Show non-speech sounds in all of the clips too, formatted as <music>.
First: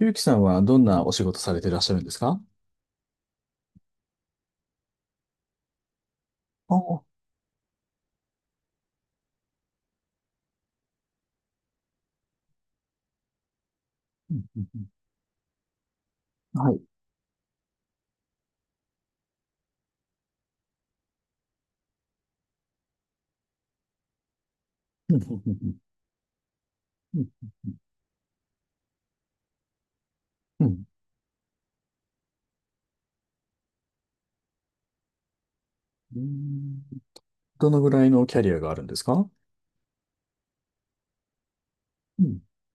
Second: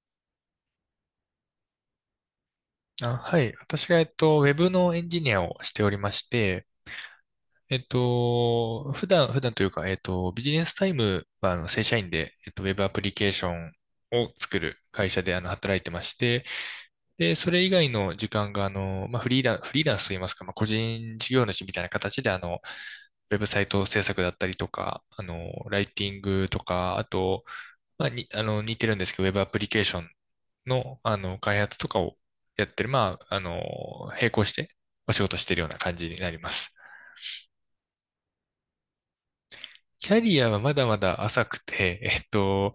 ゆうきさんはどんなお仕事されていらっしゃるんですか？あ、はい。私が、ウェブのエンジニアをしておりまして、ああ、普段というか、ビジネスタイムは、正社員で、ウェブアプリケーションをうん作うんうるん。会社で、働いてまして、はい。で、それ以外の時間が、まあ、フリーランスといいますか、まあ、個人事業主みたいな形で、ウェブサイト制作だったりとか、うんうんうん。ライティングとか、あうん。と、まあ、に、あの、似てるんですけど、ウェブアプリケーションうんの、開発とかをやってる、まあ、並行してお仕事してるような感じうになります。ん。どのぐらいのキャリアがあるんですか？キャリアはまだまだ浅くて、<laughs> うんと、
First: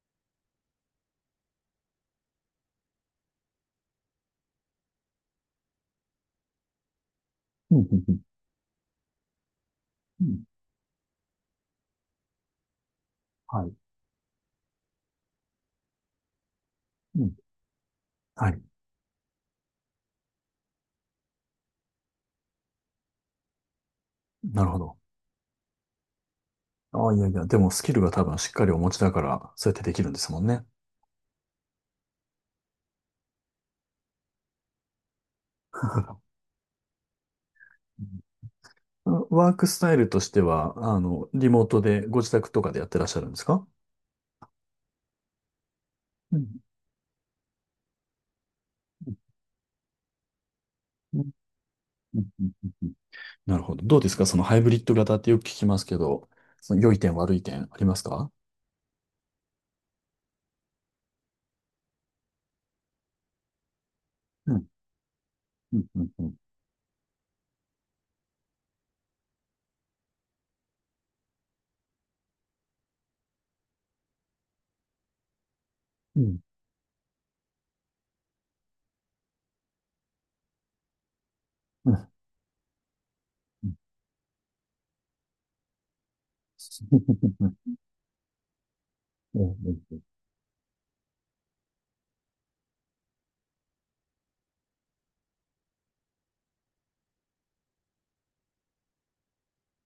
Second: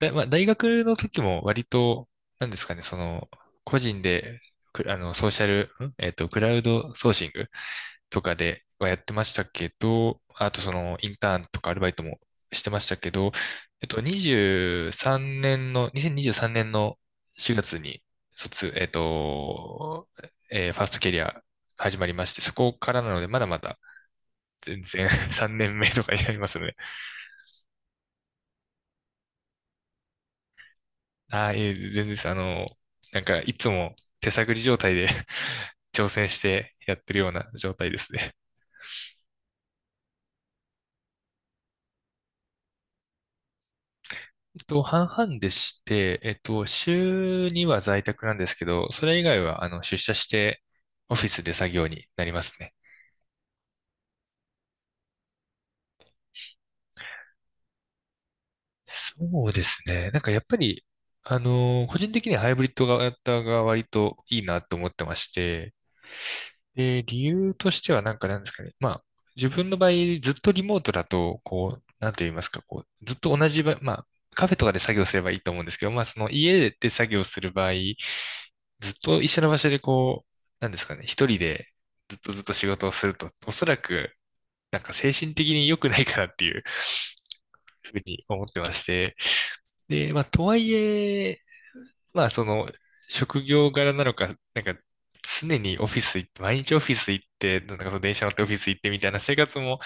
だ、まあ、大学の時も割と、なんですかね、個人で、くあの、ソーシャル、んえっと、クラウドソーシングうんうん。うん。とかではやってましたけど、うん。あとインターンとかアルバイトもしてましたけど、はい。えっと、23年の、2023年のうん。4月に、はい。卒、えっと、えーファーストキャリア始まりまして、そこからなので、まだまだなるほ全ど。然 <laughs> 3年目とかになりますね。ああ、いやいや、でもスキルが多分しっかりお持ちだから、そうやってできるんですもんね。ああ、いえ、全然です。なんか、いつも手探り状態で <laughs> 挑戦 <laughs> してやってるような状態でうすん。ね。ワークスタイルとしては、リモートでご自宅とかでやってらっしゃるんですか？半々でして、うん。週には在宅なんですけど、それ以外は、出社して、オうフィん。スで作業にうなん。りまうすね。ん。なるほど。どうですかそのハイブリッド型ってよく聞きますけど、その良い点悪い点ありますか？そうですね。なんか、やっぱり、個人的にはハイブリッド型が割といいうなん、と思ってまして、うん、うん、うん。で、理由としてはなんかなんですかね。まあ、自分の場合、ずっとリモートだと、こう、なんと言いますか、こう、ずっと同じ場、まあ、カフェとかで作業すればいいと思うんですけど、まあ、そうのん、家で作業する場合、ずっと一緒の場所でこう、なんですかね、一人でうん、うん。ずっとずっと仕事をすると、おそらく、なんか精神的に良くないかなっていう <laughs> ふうに思ってまして、うん、うん。で、まあ、とはいえ、まあ、職業柄なのか、なんか、常にオフィス行って、毎日オフィス行って、なんかその電車乗ってオフィス行ってみたいな生活も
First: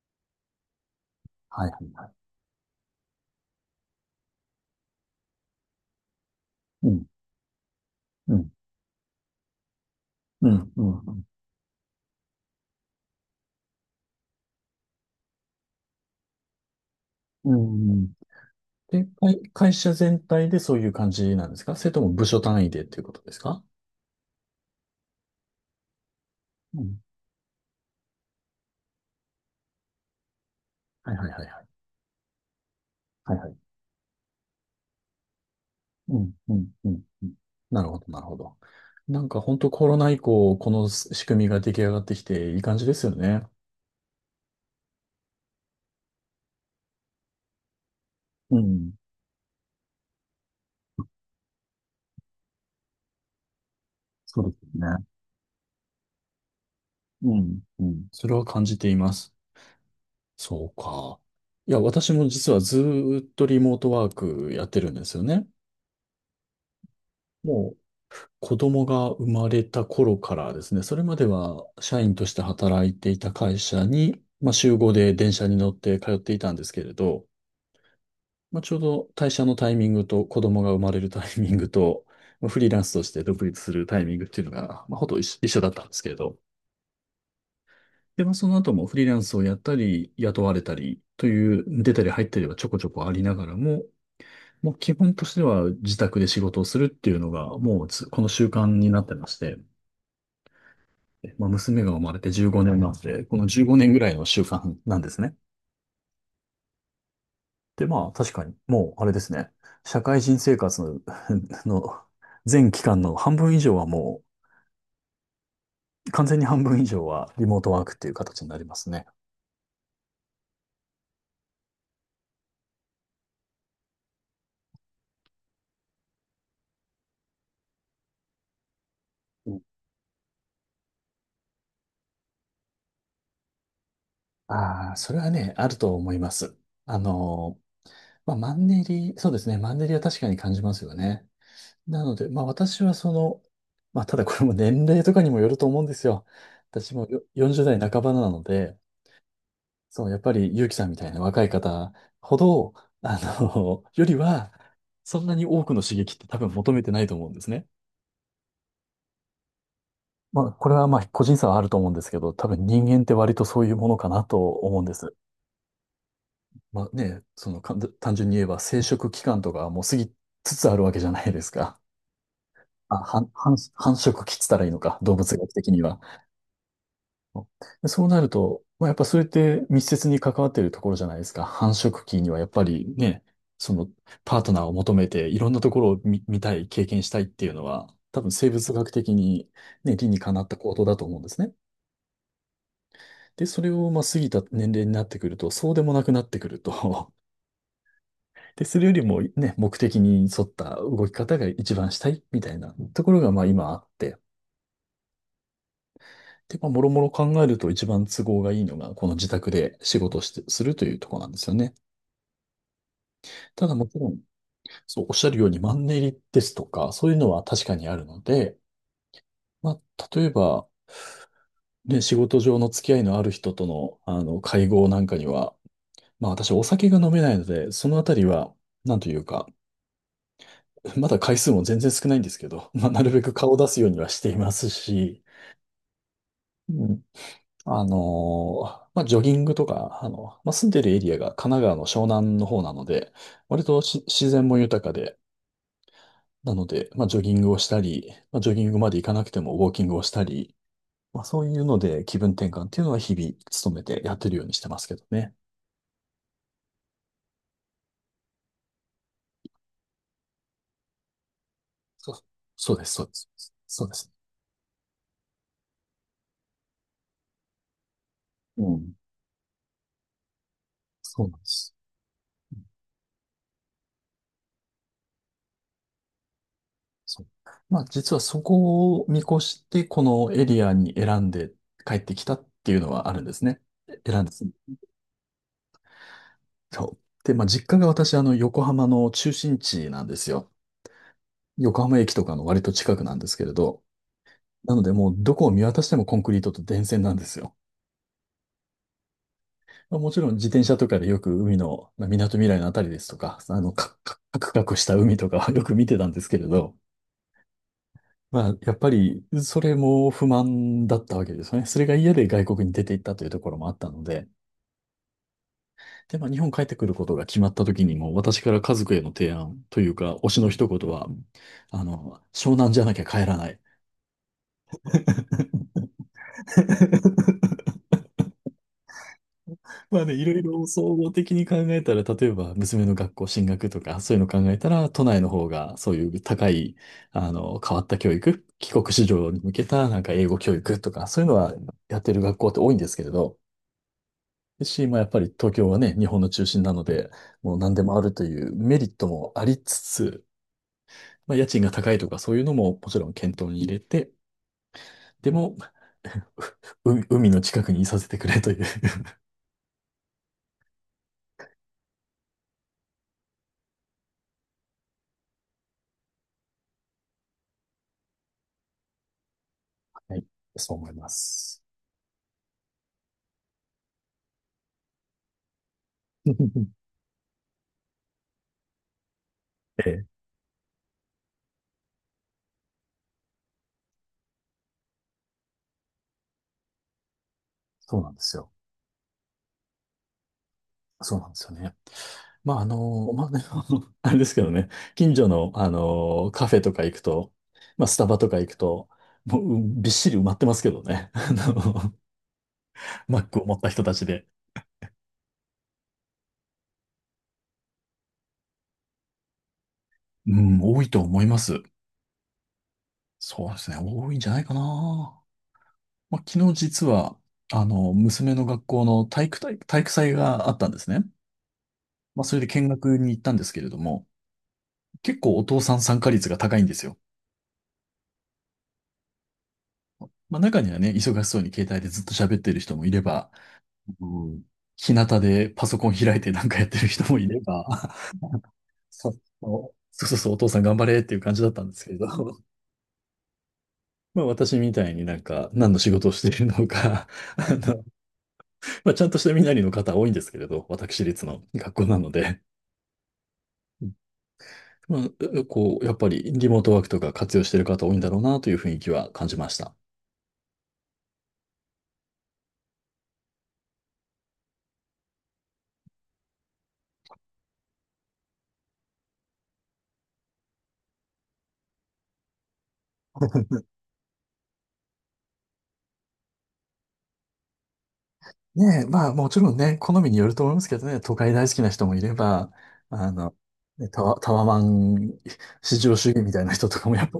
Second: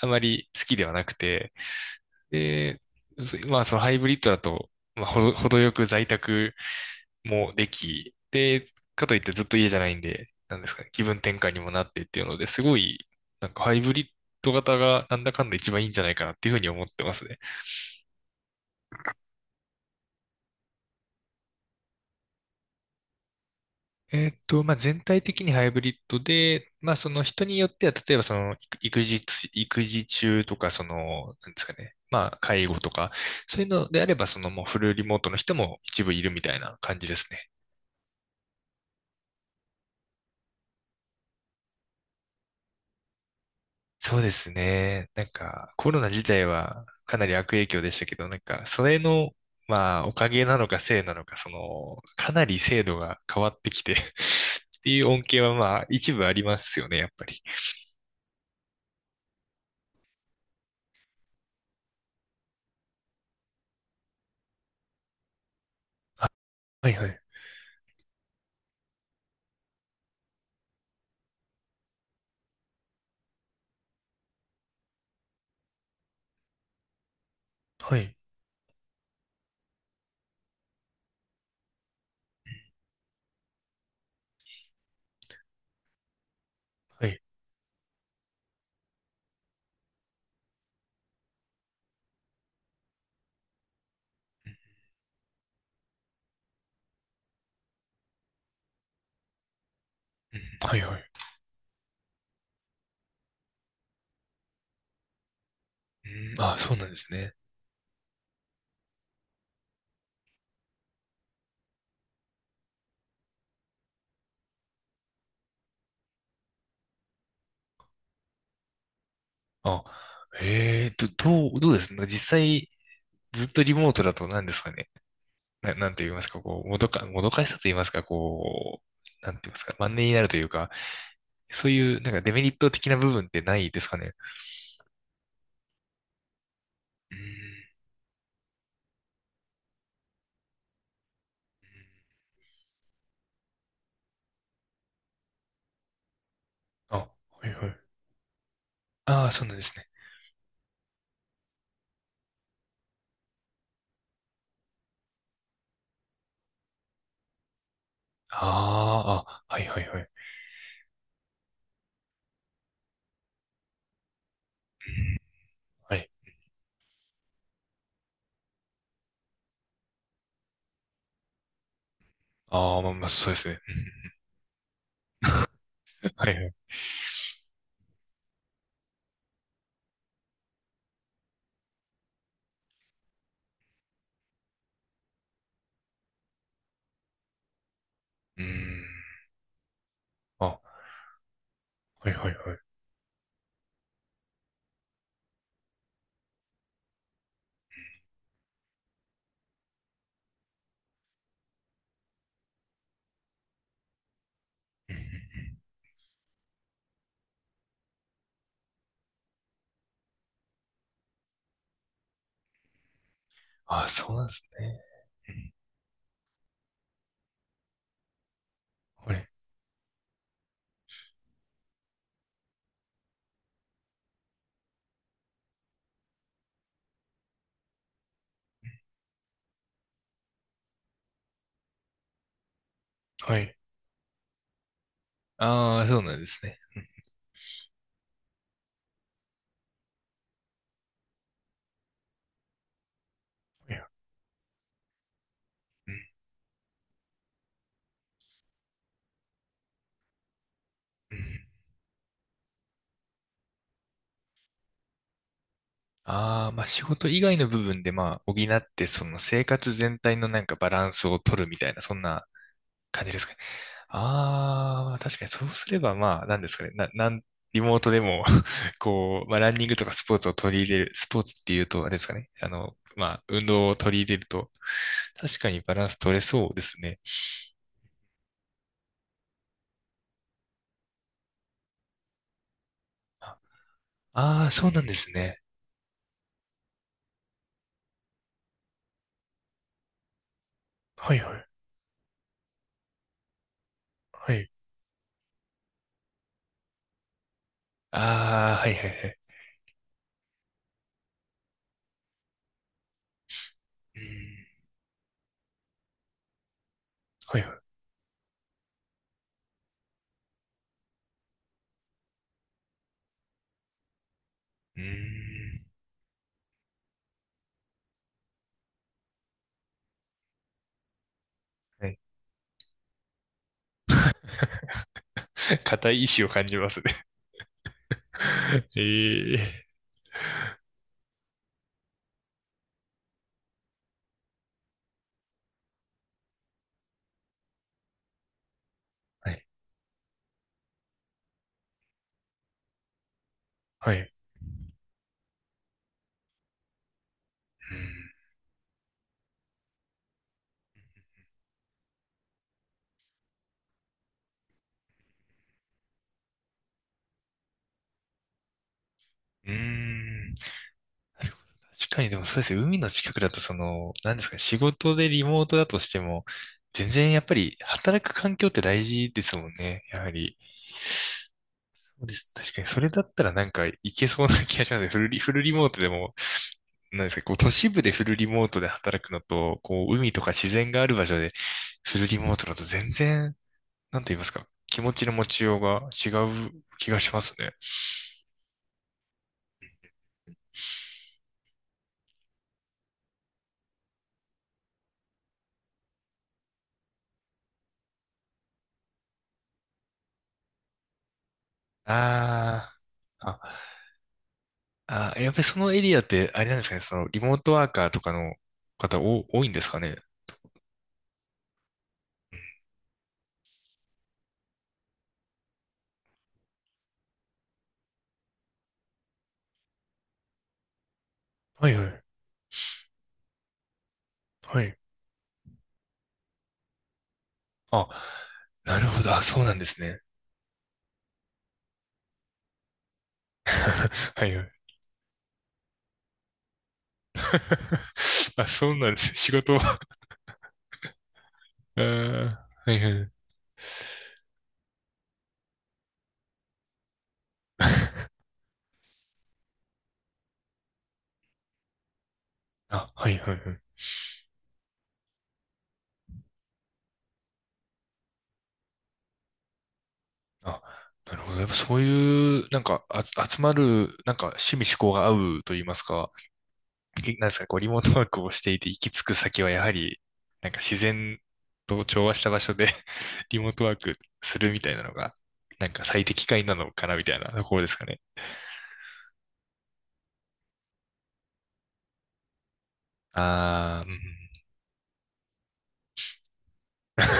あまり好きではなくて、はい、はい。で、まあ、そのハイブリッドだと、まあ、程よく在宅うん、もでき、うん、で、かといってずっと家じゃないんで、うなんでん、すうかね、気分ん。転換にもなってっていうので、すごい、なんかハイブリッド型がなんだかんだ一番いいんじゃないかなっていうふうに思ってますね。うんうん。で、会、会社全体でそういう感じなんですか、それとも部署単位でっていうことですか？まあ、全体的にハイブリッドで、うまあ、ん。その人によっては、例えばその育児中とか、はい、はい、はい、なんではい。すかね、まあ、介護とか、はい、はい。そういうのであれば、そのもうフルリモートの人も一部ういるん、みうたいん、なう感ん。じでうすん。ね。なるほど、なるほど。なんか本当コロナ以降、この仕組みが出来上がってきていい感じですよね。そうですね。なんか、コロナ自体はかなり悪影響でしたけど、なんうか、そん。れの、まあ、おかげなのかせいなのか、かなり制度が変わってきて <laughs> っそうですていね。う恩恵は、まあ、一部ありますよね、やっぱうり。ん、うん。それは感じています。そうか。いや、私も実はずーっとリモートワークやってるんですよね。はいはい。もう子供が生まれた頃からですね、それまでは社員として働いていた会社に、まあ、週5で電車に乗って通っていたんですけれど、はい。まあ、ちょうど退社のタイミングと子供が生まれるタイミングと、まあフリーランスとして独立するタイミングっていうのが、まあ、ほとんど一緒だったんですけれど、はい。で、まあ、その後もフリーランスをやったり、雇われたりという、出たり入ったりはちょこちょこありながらも、もう基本としては自宅で仕事をするっていうのが、もうつこの習慣になってまして、うんはいはい。まあ、娘が生まれて15年なんで、この15年ぐらいの習慣なんですね。うん、あ、そうなんですね。で、まあ、確かに、もう、あれですね、社会人生活の、<laughs> の全期間の半分以上はもう、完全に半分以上はリモートワークっていう形になりますね。あ、どうですね。実際、ずっとリモートだと何ですかね。なんて言いますか、こう、もどかしさと言いますか、こう、なんて言いますか、マンネリになるというか、そういう、なんかデメリット的な部分ってないですかね。ああ、それはね、あると思います。あうん。の、まあ、マンネリ、そうですね。マンネリは確かに感じますよね。なので、まあ私はその、まあただこれも年齢とかにもよると思うんですよ。私あ、もよはい40は代い。半ばなので、ああ、そうなんですね。そう、やっぱり結城さんみたいな若い方ほど、<laughs> よりは、そんなに多くの刺激って多分求めてないと思うんですね。ああ、あ、はいはいはい。まあこれはまあ個人差はあると思うんですけど、多分人間って割とそういうものかなと思うんです。うんはい。まあね、そのかん単純に言えば生殖期間とかはもう過ぎつつあるわけじゃないですか。ああ、まああ、まあ、繁、そうです繁ね。繁殖期っつったらいいのか、動物学的には。うんはいはい。でそうなると、まあ、やっぱそれって密接に関わっているところじゃないですか。繁殖期にはやっぱりね、そのパートナーを求めていろんなところを見、見たい、経験したいっていうのは、多分う生物ん。学的にね、理にかなっあ、たは行動だと思うんですね。いはいはい。で、それをまあ過ぎた年齢になってくると、そうでもなくなってくると。 <laughs> で、それよりもね、目的に沿った動き方が一番したいみたいなところがまあ今あって、うんうんうんで、まあ、もろもろ考えると一番都合がいいのが、この自宅で仕事をして、するというところなんですよね。ただあもあ、ちろそうん、なんですね。そう、おっしゃうるようんにマンネリですとか、そういうのは確かにあるので、はい。まあ、例えば、ね、仕事上の付き合いのある人との、会合なんかには、まあ、私お酒が飲めないので、そのあたりは、なんというか、まだ回数も全然少ないんですけど、まあ、なるべくは顔い。を出すようにはしていますし、ああ、そうなんですね。うん、まあ、ジョギングとか、まあ、住んでるエリアが神奈川の湘南の方なので、割いとやし自然も豊かで、うんなので、まあ、ジョギングをしたり、まあ、ジョギングまで行かなくてもウォーキングをしたり、うんまあ、そういうので気分転換っていうのは日々努めてやってるようにしてますけどね。ああ、まあ仕事以外の部分でまあ補って、その生活全体のなんかバランスを取るみたいな、そんそう、なそうです、そ感うじでですす。かね。そうです。ああ、確かにそうすればまあ、なんですかね。な、なん、リモートでも う <laughs> ん。こう、まあランニングとかスポーツを取り入れる、スポーそうなツんっでていうす。と、あれですかね。まあ、運動を取り入れると、確かにバランス取れそうですね。そう。まあ、実はそこを見越して、このエリアに選んで帰ってきたっていうのはあるんですね。選んで、ああー、そうなんですね。そう。で、まあ、実家が私、横浜の中心地なんですよ。はいはい、横浜駅とかの割と近くなんですけれど。はい。なので、もうどこを見渡してもコンクリートと電線なんですよ。ああ、はいはいはい。まあ、もちろん自転車とかでよく海の、まあ、港未来のあたりですとか、カうん、クカクカクした海とかはよく見てたんですけれど、はいはい。まあ、やっぱり、それも不満だったわけですよね。それが嫌で外国に出て行ったというところもあったので、うんで、まあ、日本帰ってくることが決まった時にも、私から家族への提案というか、推しの一言は、はい。湘南じゃなきゃ帰らない。<laughs> 固い意志を感じますね。<laughs> <laughs> ええまあね、いろいろ総合的に考えたら、例えば娘の学校進学とか、そういうの考えたら、都内の方がそういう高い、変わった教育、帰国子女はにい。向けたなんか英語教育とか、そういうのはやってる学校って多いんですけれど、はい。し、まあやっぱり東京はね、日本の中心なので、もう何でもあるというメリットもありつつ、まあ、家賃が高いとかそういうのももちろん検討に入れて、でも、<laughs> う海の近くにいさせてくれという。うん。うーんなるほど。確かにでもそうですね。海の近くだとなんですか、仕事でリモートだとしても、全然やっぱり働く環境って大事ですもんね。やははい。り。そう思います。そうです。確かにそれだったらなんかいけそうな気がしますね。フルリモートでも、<laughs> なんですか、こう都市部でフルリモートで働くのと、こえうえ、海とか自然がある場所でフルリモートだと全然なんて言いますか、気持ちの持ちようが違う気がしますね。そうなんですよ。そうなんですよね。まあ、まあね、あの <laughs> あれですけどね、近所の、カフェとか行くと、まあ、スタバとか行くと、もう、うんびっしり埋まってますけどね。<laughs> あの、あマッークを持ったあ、人たちで。あー、やっぱりそのエリアって、あれなんですかね、そのリモートワーカーとかの方お多いんですかね。うん、多いと思います。そうですね、多いんじゃないかな。まあ、昨日実は、娘の学校の体育大、体育祭があったんですね。はいはい、まあ、それで見学に行ったんですけれども、はい。結構お父さん参加率が高いんですよ。あ、なるほど、あ、そうなんですね。まあ、中にはね、忙しそうに携帯でずっと喋ってる人もいれば、うはいん、はい。日向でパソコン開いてなんかやってる人もいれば、<laughs> あ、<laughs> そうなんですそね。う仕事そは、うそうそう、お父さん頑張れっていう感じだったんでえすけれど、ー、<laughs> はいはい。まあ、私みたいになんか何の仕事をしているのか、<laughs> あの、まあ、ちゃんとした身なりの方多いんですけれど、私立の学校なので。あ、はいはいはい。まあ、うこう、やっぱりリモートワークとか活用してる方多いんだろうなという雰囲気は感じました。あ、なるほど。やっぱそういう、なんか、あ、集まる、なんか、趣味嗜好が合うと言いますか。なんですか、こう、リモートワークをしていて行き着く先はやはり、なんか自然と調和した場所で <laughs> リモートワークするみたいなのが、なんか最適解なのかなみたいなところですかね。ねえ、まあもちろんね、好みによると思いますけどね、都会大好きな人もいれば、あの、あねー、うん。タワ、タワマン至上主義みたいな人とかもやっぱ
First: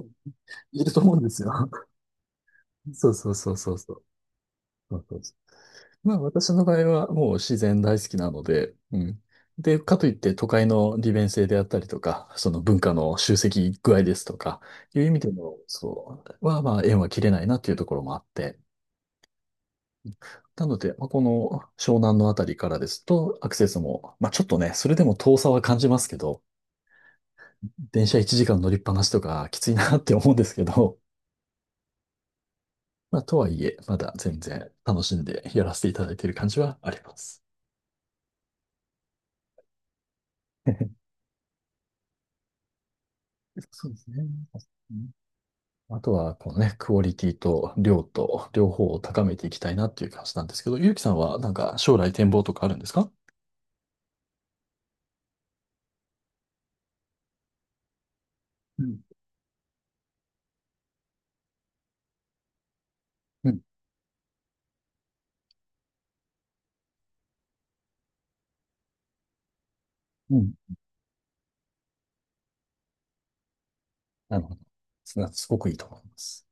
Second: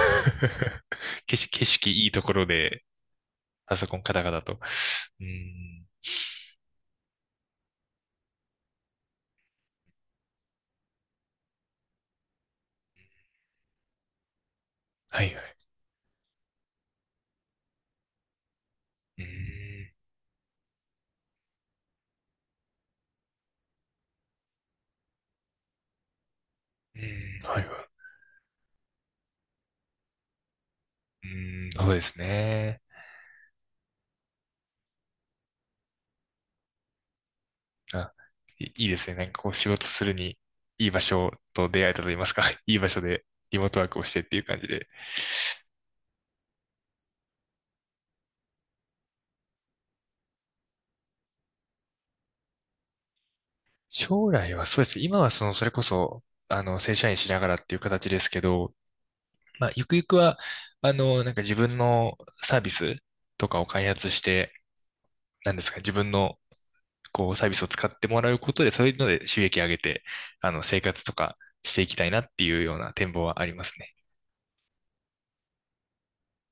い ると思うんですよ。景色いいところで、<laughs> そうそうそうそパうソそコンう。カタカタと。そうそう、うん。まあ私の場合はもう自然大好きなので、うん。で、かといって都会の利便性であったりとか、その文化の集積具合ですとか、いう意味はでいはの、い。そう、はまあ縁は切れないなっていうところもあって、うん。なので、まあ、この湘南のあたりからですと、アクセスも、まあちょっとね、それでも遠さは感じますけど、うん。はいはい。電車1時間乗りっぱなしとかきついなって思うんですけど、うん。そうですね。まあとはいえ、まだ全然楽しんでやらせていただいている感じはあります。あ、いいいですね。なんかこう仕事するに、いい場 <laughs> 所と出会えたと言いますか、<laughs> いい場所でリモートワそーうでクをすしてっね。ていう感じで。あとは、このね、クオリティと量と両方を高めていきたいなっていう感じなんですけど、ゆうきさんはなんか将来展望とかあるんですか？将来はそうです。今はそれこそ、正社員しながらっていう形ですけど、うん、まあ、ゆくゆくは、なんか自分のサービスとうん、かを開発して、なんですか、自分の、こう、サービスを使ってもらうことで、そういうので収益上げて、うん。生活とかしていきたいなっていうような展望はありますね。なるほど。すなすごくいいと思います。